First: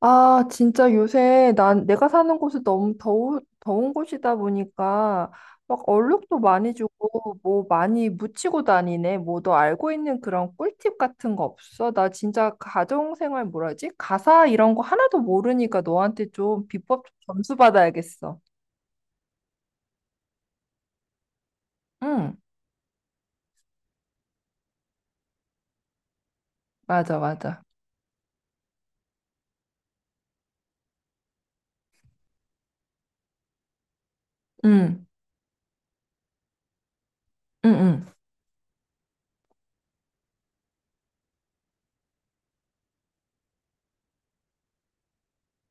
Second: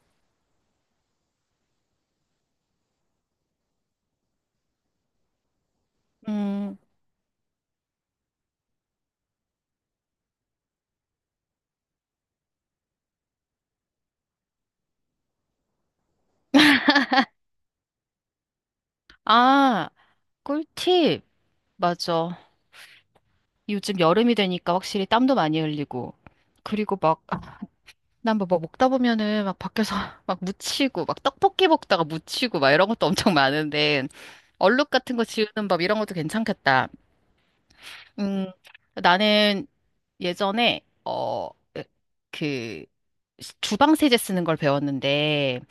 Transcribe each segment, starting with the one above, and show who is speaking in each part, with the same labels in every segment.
Speaker 1: 아, 진짜 요새 난 내가 사는 곳이 더운 곳이다 보니까 막 얼룩도 많이
Speaker 2: 음,
Speaker 1: 주고 뭐 많이 묻히고 다니네. 뭐 너 알고 있는 그런 꿀팁 같은 거 없어? 나 진짜 가정생활 뭐라지? 가사 이런 거 하나도 모르니까 너한테 좀 비법 좀 점수 받아야겠어.
Speaker 2: 아, 꿀팁.
Speaker 1: 응,
Speaker 2: 맞아. 요즘 여름이 되니까 확실히 땀도 많이 흘리고. 그리고
Speaker 1: 맞아,
Speaker 2: 막,
Speaker 1: 맞아.
Speaker 2: 난 뭐 먹다 보면은 막 밖에서 막 묻히고, 막 떡볶이 먹다가 묻히고, 막 이런 것도 엄청 많은데, 얼룩
Speaker 1: 응,
Speaker 2: 같은 거 지우는 법 이런 것도 괜찮겠다.
Speaker 1: 응, 응.
Speaker 2: 음, 나는 예전에, 어, 그, 주방 세제 쓰는 걸 배웠는데,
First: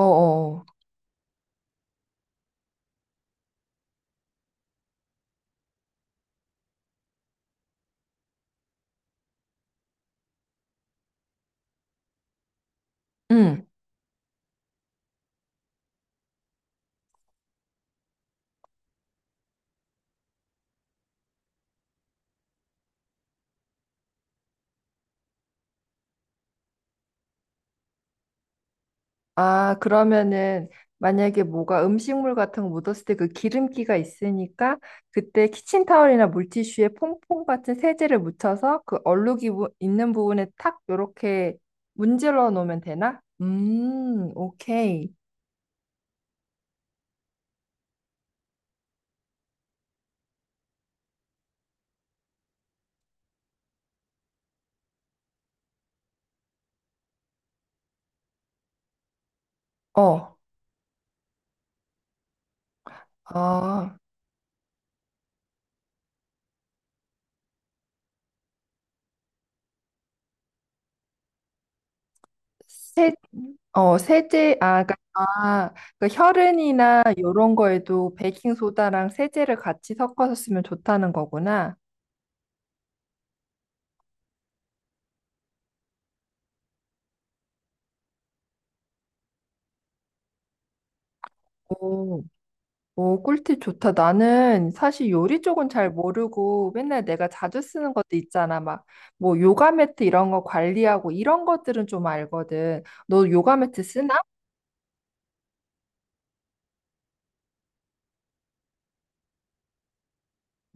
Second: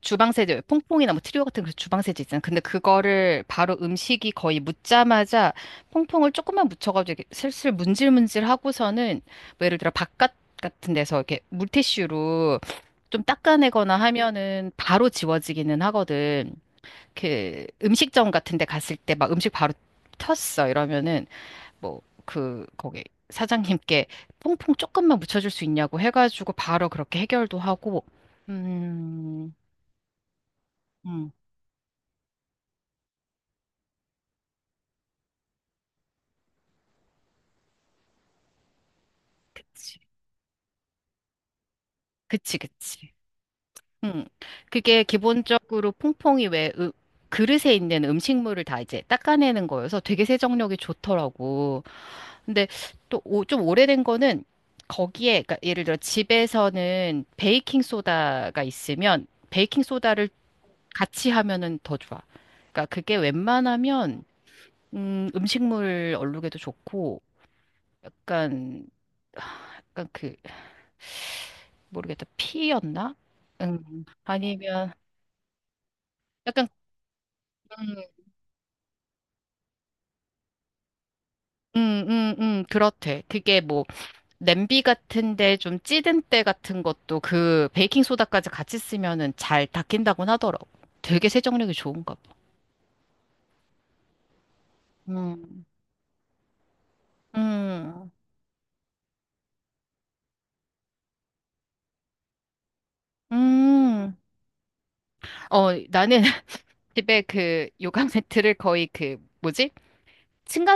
Speaker 2: 주방세제, 퐁퐁이나 뭐 트리오 같은 그 주방세제 있잖아. 근데 그거를 바로 음식이 거의 묻자마자 퐁퐁을 조금만 묻혀가지고 이렇게 슬슬 문질문질 하고서는 뭐 예를 들어 바깥 같은 데서 이렇게 물티슈로 좀 닦아내거나 하면은 바로 지워지기는 하거든. 그 음식점 같은 데 갔을 때 막 음식 바로 텄어 이러면은 뭐 그 거기 사장님께 퐁퐁 조금만 묻혀줄 수 있냐고 해가지고 바로 그렇게 해결도 하고. 음.
Speaker 1: 아, 그러면은
Speaker 2: 음.
Speaker 1: 만약에 뭐가 음식물 같은 거 묻었을 때 그 기름기가 있으니까 그때 키친타월이나 물티슈에 퐁퐁 같은 세제를 묻혀서 그 얼룩이
Speaker 2: 그치.
Speaker 1: 있는 부분에 탁 요렇게 문질러
Speaker 2: 그치,
Speaker 1: 놓으면
Speaker 2: 그치.
Speaker 1: 되나?
Speaker 2: 음. 그게
Speaker 1: 오케이.
Speaker 2: 기본적으로 퐁퐁이 왜 그릇에 있는 음식물을 다 이제 닦아내는 거여서 되게 세정력이 좋더라고. 근데 또 좀 오래된 거는 거기에, 그러니까 예를 들어 집에서는 베이킹 소다가 있으면 베이킹 소다를
Speaker 1: 어,
Speaker 2: 같이 하면은 더 좋아. 그러니까 그게
Speaker 1: 아,
Speaker 2: 웬만하면 음식물 얼룩에도 좋고 약간 약간 그 모르겠다
Speaker 1: 세,
Speaker 2: 피였나?
Speaker 1: 세제, 아,
Speaker 2: 아니면
Speaker 1: 그러니까, 아, 그
Speaker 2: 약간
Speaker 1: 혈흔이나 요런
Speaker 2: 음,
Speaker 1: 거에도 베이킹소다랑 세제를 같이 섞어서 쓰면 좋다는 거구나.
Speaker 2: 그렇대. 그게 뭐, 냄비 같은데 좀 찌든 때 같은 것도 그 베이킹소다까지 같이 쓰면은 잘 닦인다곤 하더라고. 되게 세정력이 좋은가 봐.
Speaker 1: 오. 오, 꿀팁 좋다. 나는 사실 요리
Speaker 2: 음,
Speaker 1: 쪽은 잘 모르고 맨날 내가 자주 쓰는
Speaker 2: 음,
Speaker 1: 것도 있잖아. 막, 뭐, 요가 매트 이런 거 관리하고 이런 것들은 좀 알거든. 너 요가 매트 쓰나?
Speaker 2: 음. 어, 나는 집에 그 요강 매트를 거의 그, 뭐지?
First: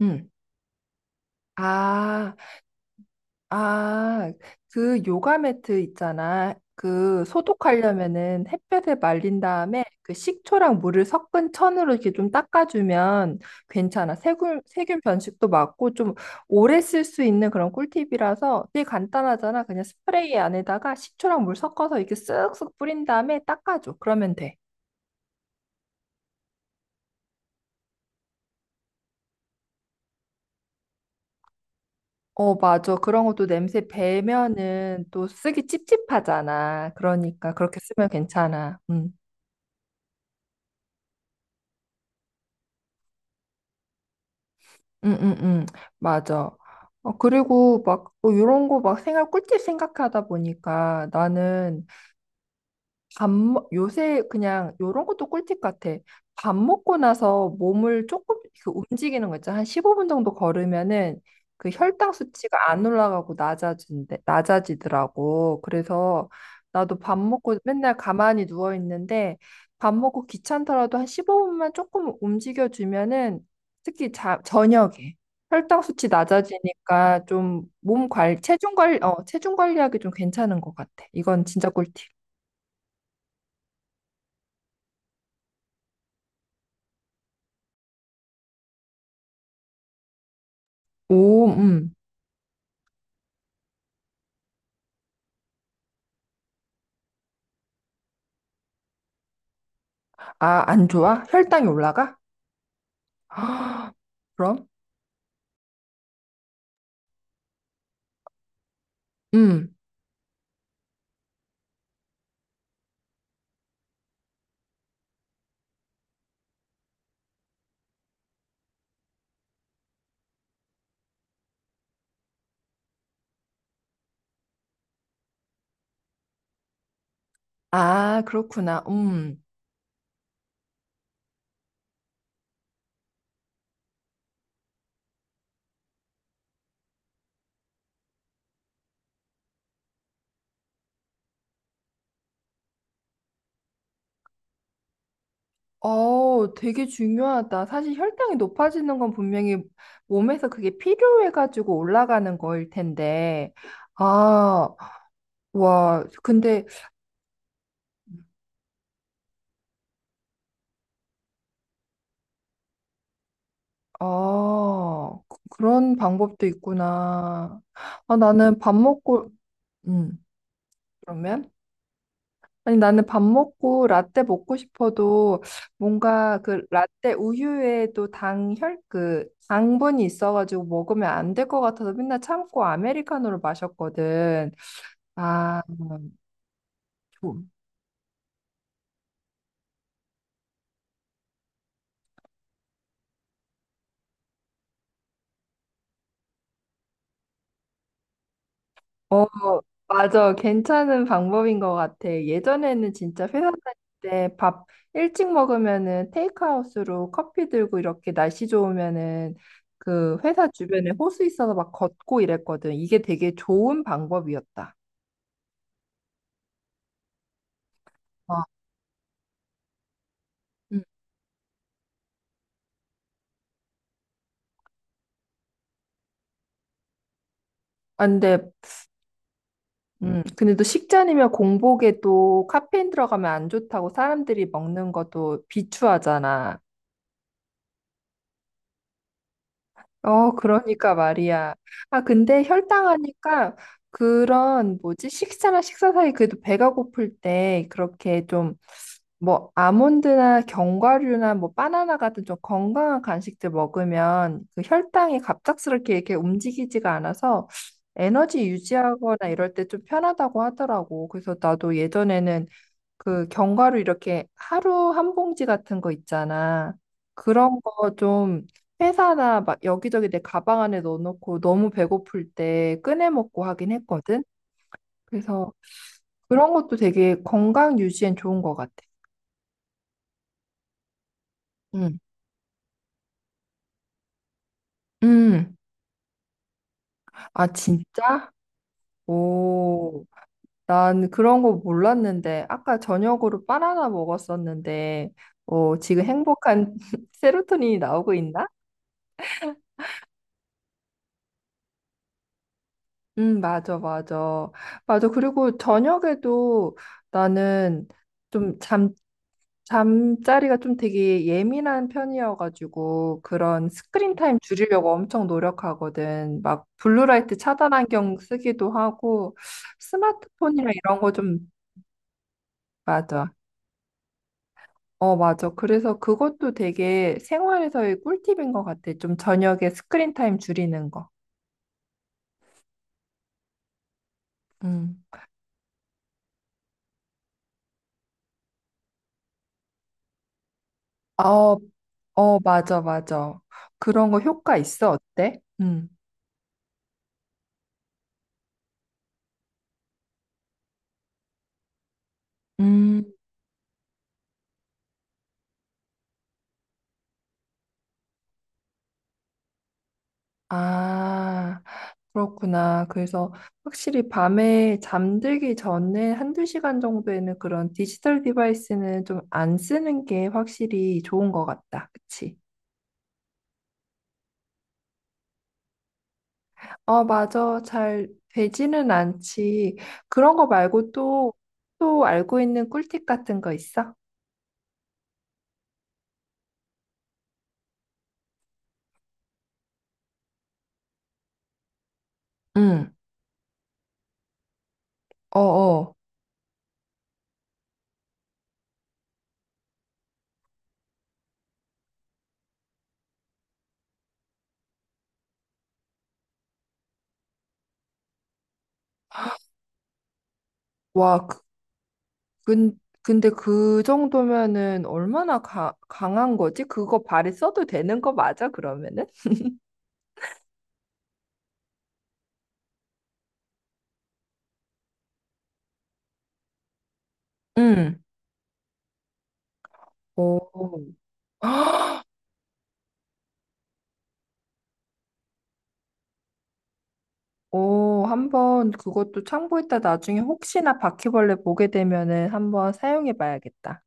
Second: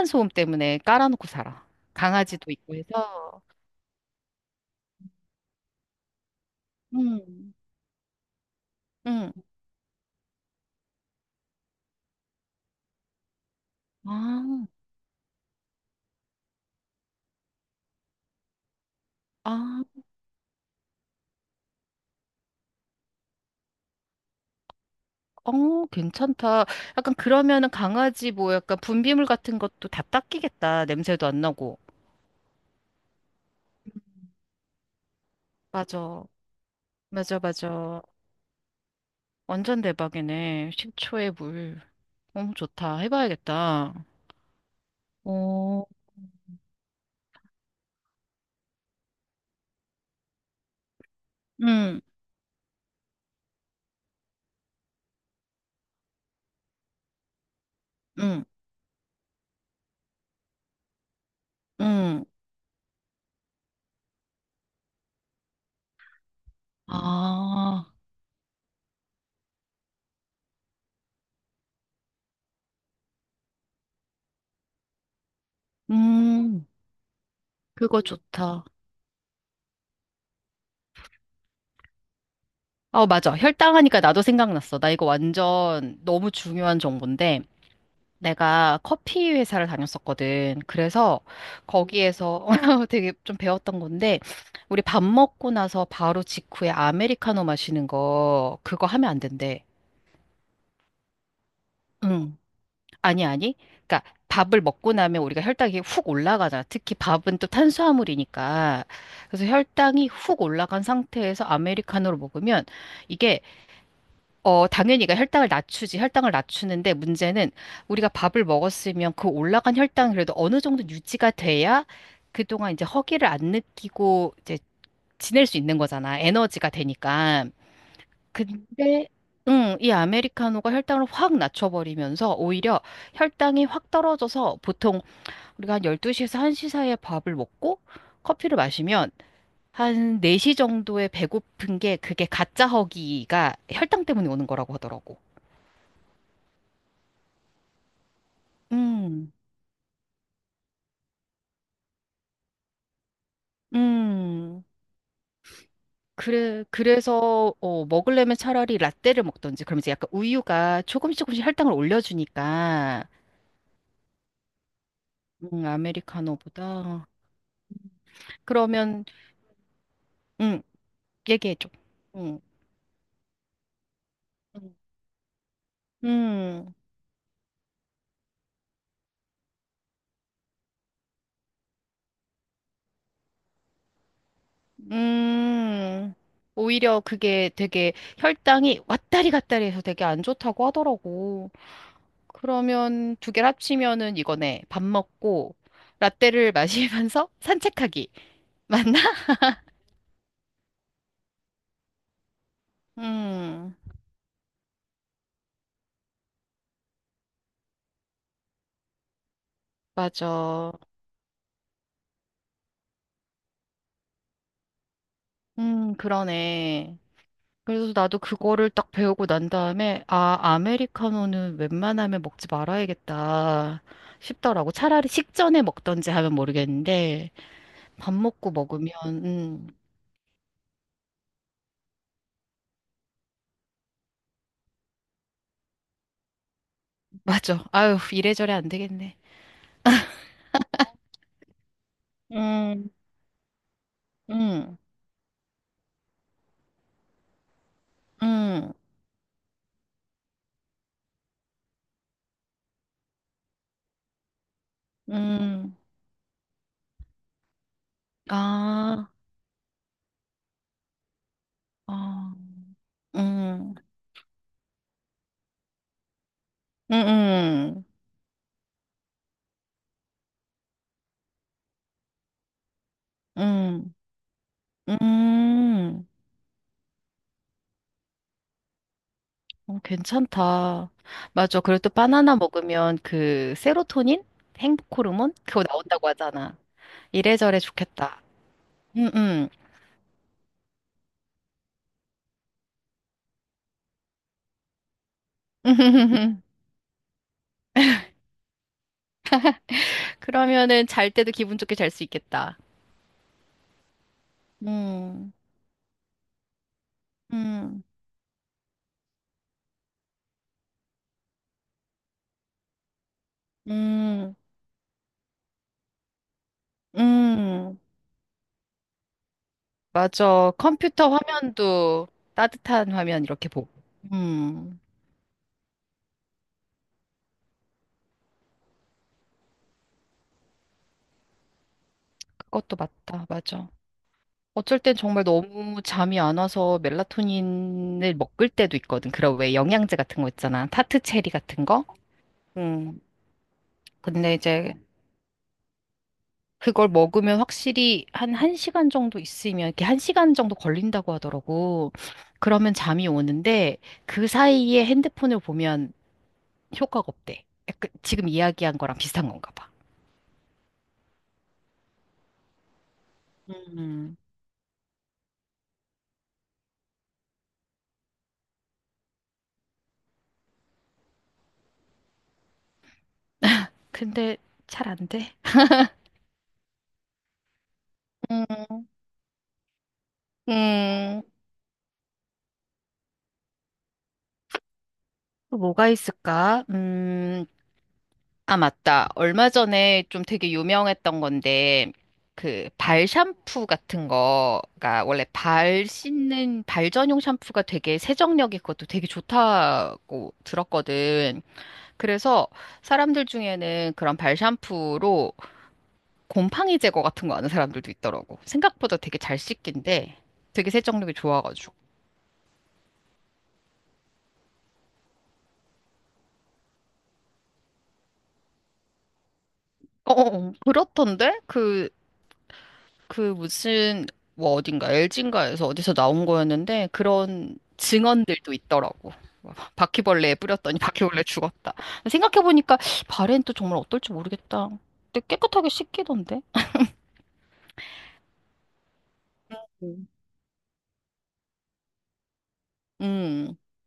Speaker 1: 응.
Speaker 2: 때문에 깔아놓고 살아.
Speaker 1: 아,
Speaker 2: 강아지도 있고 해서.
Speaker 1: 아, 그 요가 매트 있잖아. 그
Speaker 2: 음,
Speaker 1: 소독하려면은 햇볕에
Speaker 2: 음.
Speaker 1: 말린 다음에 그 식초랑 물을 섞은 천으로 이렇게 좀 닦아주면 괜찮아.
Speaker 2: 아,
Speaker 1: 세균 변식도 막고 좀 오래 쓸 수 있는 그런 꿀팁이라서 되게 간단하잖아.
Speaker 2: 아.
Speaker 1: 그냥 스프레이 안에다가 식초랑 물 섞어서 이렇게 쓱쓱 뿌린 다음에 닦아줘. 그러면 돼.
Speaker 2: 어, 괜찮다. 약간 그러면은 강아지 뭐 약간 분비물 같은 것도 다 닦이겠다. 냄새도 안 나고.
Speaker 1: 어, 맞아. 그런 것도 냄새 배면은 또 쓰기
Speaker 2: 맞아.
Speaker 1: 찝찝하잖아.
Speaker 2: 맞아,
Speaker 1: 그러니까 그렇게
Speaker 2: 맞아.
Speaker 1: 쓰면 괜찮아. 음.
Speaker 2: 완전 대박이네. 10초의 물. 너무 좋다. 해봐야겠다.
Speaker 1: 응응응
Speaker 2: 어,
Speaker 1: 맞아. 어, 그리고 막 뭐 이런 거 막 생각 꿀팁 생각하다 보니까 나는
Speaker 2: 응,
Speaker 1: 요새 그냥 요런 것도 꿀팁 같아. 밥 먹고 나서 몸을 조금
Speaker 2: 응,
Speaker 1: 그 움직이는 거 있잖아. 한 15분 정도 걸으면은 그 혈당
Speaker 2: 응.
Speaker 1: 수치가 안 낮아지더라고. 그래서 나도 밥 먹고
Speaker 2: 아,
Speaker 1: 맨날 가만히 누워 있는데 밥 먹고 귀찮더라도 한 15분만 조금 움직여 주면은 특히 저녁에 혈당 수치
Speaker 2: 음,
Speaker 1: 낮아지니까 좀
Speaker 2: 그거
Speaker 1: 몸 관
Speaker 2: 좋다.
Speaker 1: 체중 관리, 체중 관리하기 좀 괜찮은 것 같아. 이건 진짜 꿀팁.
Speaker 2: 어, 맞아. 혈당하니까 나도 생각났어. 나 이거 완전 너무 중요한 정보인데. 내가 커피 회사를 다녔었거든. 그래서
Speaker 1: 오,
Speaker 2: 거기에서 되게 좀 배웠던 건데, 우리 밥 먹고 나서 바로 직후에 아메리카노 마시는 거, 그거 하면 안 된대.
Speaker 1: 아, 안 좋아? 혈당이 올라가?
Speaker 2: 응. 아니, 아니. 그러니까 밥을
Speaker 1: 그럼?
Speaker 2: 먹고 나면 우리가 혈당이 훅 올라가잖아. 특히 밥은 또 탄수화물이니까. 그래서
Speaker 1: 음.
Speaker 2: 혈당이 훅 올라간 상태에서 아메리카노를 먹으면 이게 어, 당연히 그 혈당을 낮추지. 혈당을 낮추는데 문제는 우리가 밥을 먹었으면 그 올라간 혈당 그래도 어느 정도 유지가 돼야 그동안 이제 허기를 안 느끼고 이제 지낼 수 있는 거잖아. 에너지가 되니까.
Speaker 1: 아, 그렇구나.
Speaker 2: 근데
Speaker 1: 음.
Speaker 2: 응, 이 아메리카노가 혈당을 확 낮춰버리면서 오히려 혈당이 확 떨어져서 보통 우리가 한 12시에서 1시 사이에 밥을 먹고 커피를 마시면 한 4시 정도에 배고픈 게 그게 가짜 허기가 혈당 때문에 오는 거라고 하더라고.
Speaker 1: 어, 되게 중요하다. 사실 혈당이 높아지는 건
Speaker 2: 음,
Speaker 1: 분명히 몸에서 그게 필요해가지고 올라가는 거일 텐데.
Speaker 2: 음.
Speaker 1: 아, 와, 근데,
Speaker 2: 그래, 그래서, 어, 먹으려면 차라리 라떼를 먹던지, 그럼 이제 약간 우유가 조금씩 조금씩 할당을 올려주니까,
Speaker 1: 아, 그런 방법도
Speaker 2: 아메리카노보다.
Speaker 1: 있구나. 아, 나는 밥
Speaker 2: 그러면,
Speaker 1: 먹고, 음,
Speaker 2: 음,
Speaker 1: 그러면?
Speaker 2: 얘기해줘. 음,
Speaker 1: 아니, 나는 밥 먹고 라떼 먹고 싶어도 뭔가 그
Speaker 2: 음,
Speaker 1: 라떼 우유에 또 그 당분이 있어가지고 먹으면 안 될 것 같아서 맨날 참고 아메리카노를 마셨거든. 아,
Speaker 2: 음. 오히려
Speaker 1: 좀.
Speaker 2: 그게 되게 혈당이 왔다리 갔다리 해서 되게 안 좋다고 하더라고. 그러면 두 개를 합치면은 이거네. 밥 먹고, 라떼를 마시면서 산책하기. 맞나?
Speaker 1: 어, 맞아. 괜찮은 방법인 것 같아. 예전에는 진짜 회사
Speaker 2: 음.
Speaker 1: 다닐 때 밥 일찍 먹으면은 테이크아웃으로 커피 들고 이렇게 날씨 좋으면은 그 회사
Speaker 2: 맞아.
Speaker 1: 주변에 호수 있어서 막 걷고 이랬거든. 이게 되게 좋은 방법이었다.
Speaker 2: 그러네. 그래서 나도 그거를 딱 배우고 난 다음에, 아,
Speaker 1: 음.
Speaker 2: 아메리카노는 웬만하면 먹지 말아야겠다 싶더라고. 차라리 식전에 먹던지 하면 모르겠는데,
Speaker 1: 아,
Speaker 2: 밥
Speaker 1: 근데,
Speaker 2: 먹고 먹으면, 음,
Speaker 1: 근데 또 식전이면 공복에 또 카페인 들어가면 안 좋다고 사람들이 먹는 것도 비추하잖아.
Speaker 2: 맞아. 아유, 이래저래 안 되겠네.
Speaker 1: 어, 그러니까 말이야. 아, 근데
Speaker 2: 음,
Speaker 1: 혈당하니까
Speaker 2: 음,
Speaker 1: 그런 뭐지? 식사나 식사 사이 그래도 배가 고플 때 그렇게 좀
Speaker 2: 음,
Speaker 1: 뭐 아몬드나 견과류나 뭐 바나나 같은 좀 건강한 간식들 먹으면 그 혈당이
Speaker 2: 음,
Speaker 1: 갑작스럽게 이렇게 움직이지가 않아서 에너지
Speaker 2: 아,
Speaker 1: 유지하거나 이럴 때 좀 편하다고 하더라고. 그래서 나도
Speaker 2: 아,
Speaker 1: 예전에는 그
Speaker 2: 음,
Speaker 1: 견과류 이렇게 하루 한 봉지 같은 거 있잖아.
Speaker 2: 음,
Speaker 1: 그런
Speaker 2: 음,
Speaker 1: 거 좀 회사나 막 여기저기 내 가방 안에 넣어놓고 너무 배고플 때 꺼내 먹고 하긴
Speaker 2: 음,
Speaker 1: 했거든. 그래서
Speaker 2: 음.
Speaker 1: 그런 것도 되게 건강 유지엔 좋은 것 같아.
Speaker 2: 어, 괜찮다. 맞아. 그리고 또
Speaker 1: 응.
Speaker 2: 바나나 먹으면 그 세로토닌? 행복 호르몬?
Speaker 1: 음.
Speaker 2: 그거 나온다고 하잖아.
Speaker 1: 아,
Speaker 2: 이래저래 좋겠다.
Speaker 1: 진짜?
Speaker 2: 응응.
Speaker 1: 오, 난 그런 거 몰랐는데, 아까 저녁으로 바나나 먹었었는데, 어, 지금 행복한 세로토닌이 나오고 있나?
Speaker 2: 그러면은 잘 때도 기분 좋게 잘 수 있겠다.
Speaker 1: 맞아, 맞아. 맞아.
Speaker 2: 음,
Speaker 1: 그리고 저녁에도
Speaker 2: 음,
Speaker 1: 나는 좀 잠, 잠자리가 좀 되게 예민한 편이어가지고 그런 스크린
Speaker 2: 음,
Speaker 1: 타임 줄이려고 엄청 노력하거든. 막 블루라이트 차단
Speaker 2: 음.
Speaker 1: 안경 쓰기도 하고
Speaker 2: 맞아.
Speaker 1: 스마트폰이나 이런
Speaker 2: 컴퓨터
Speaker 1: 거 좀
Speaker 2: 화면도 따뜻한 화면
Speaker 1: 맞아.
Speaker 2: 이렇게 보고. 음,
Speaker 1: 어, 맞아. 그래서 그것도 되게 생활에서의 꿀팁인 것 같아. 좀 저녁에 스크린 타임 줄이는 거.
Speaker 2: 그것도 맞다. 맞아. 어쩔 땐
Speaker 1: 음.
Speaker 2: 정말 너무 잠이 안 와서 멜라토닌을 먹을 때도 있거든. 그런 왜 영양제 같은 거 있잖아. 타트 체리
Speaker 1: 어,
Speaker 2: 같은 거?
Speaker 1: 어, 맞아,
Speaker 2: 음.
Speaker 1: 맞아. 그런 거
Speaker 2: 근데
Speaker 1: 효과
Speaker 2: 이제
Speaker 1: 있어? 어때? 음.
Speaker 2: 그걸 먹으면 확실히 한 1시간 정도 있으면 이렇게 1시간 정도 걸린다고 하더라고. 그러면
Speaker 1: 음,
Speaker 2: 잠이 오는데 그 사이에 핸드폰을 보면 효과가 없대. 약간 지금 이야기한 거랑 비슷한 건가 봐.
Speaker 1: 아, 그렇구나. 그래서 확실히
Speaker 2: 음.
Speaker 1: 밤에 잠들기 전에 한두 시간 정도에는 그런 디지털 디바이스는 좀 안 쓰는 게 확실히 좋은 것 같다. 그치?
Speaker 2: 근데 잘 안 돼.
Speaker 1: 어, 맞아. 잘
Speaker 2: 음.
Speaker 1: 되지는 않지. 그런 거 말고
Speaker 2: 음.
Speaker 1: 또, 또 알고 있는 꿀팁 같은 거 있어?
Speaker 2: 또 뭐가 있을까? 음. 아, 맞다. 얼마 전에 좀 되게 유명했던 건데, 그,
Speaker 1: 응.
Speaker 2: 발 샴푸 같은 거가, 원래
Speaker 1: 어,
Speaker 2: 발
Speaker 1: 어.
Speaker 2: 씻는, 발 전용 샴푸가 되게 세정력이 그것도 되게 좋다고 들었거든. 그래서 사람들 중에는 그런 발 샴푸로 곰팡이 제거 같은 거 하는 사람들도 있더라고. 생각보다 되게 잘 씻긴데, 되게 세정력이
Speaker 1: 와,
Speaker 2: 좋아가지고.
Speaker 1: 근데 그 정도면은 얼마나 강한 거지? 그거 발에 써도 되는 거 맞아, 그러면은?
Speaker 2: 어, 어, 어. 그렇던데? 그 무슨 뭐 어딘가 엘진인가에서 어디서 나온 거였는데 그런
Speaker 1: 응.
Speaker 2: 증언들도 있더라고. 막 바퀴벌레에 뿌렸더니
Speaker 1: 오,
Speaker 2: 바퀴벌레 죽었다. 생각해보니까 발엔 또 정말 어떨지 모르겠다. 근데 깨끗하게 씻기던데.
Speaker 1: 오, 한 번 그것도 참고했다.
Speaker 2: 음.
Speaker 1: 나중에 혹시나 바퀴벌레 보게 되면은 한번 사용해
Speaker 2: 음,
Speaker 1: 봐야겠다.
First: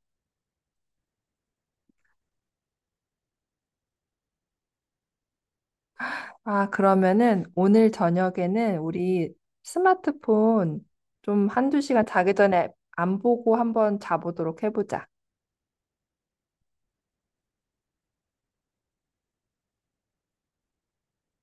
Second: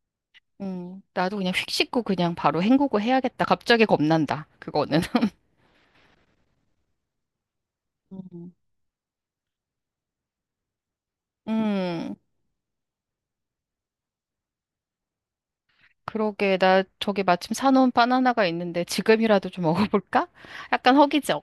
Speaker 2: 나도 그냥 휙 씻고 그냥 바로 헹구고 해야겠다. 갑자기 겁난다. 그거는.
Speaker 1: 아, 그러면은 오늘
Speaker 2: 음,
Speaker 1: 저녁에는 우리 스마트폰 좀 한두 시간
Speaker 2: 음,
Speaker 1: 자기 전에 안 보고 한번 자보도록 해보자.
Speaker 2: 그러게. 나 저기 마침 사놓은 바나나가 있는데 지금이라도 좀 먹어볼까? 약간 허기져.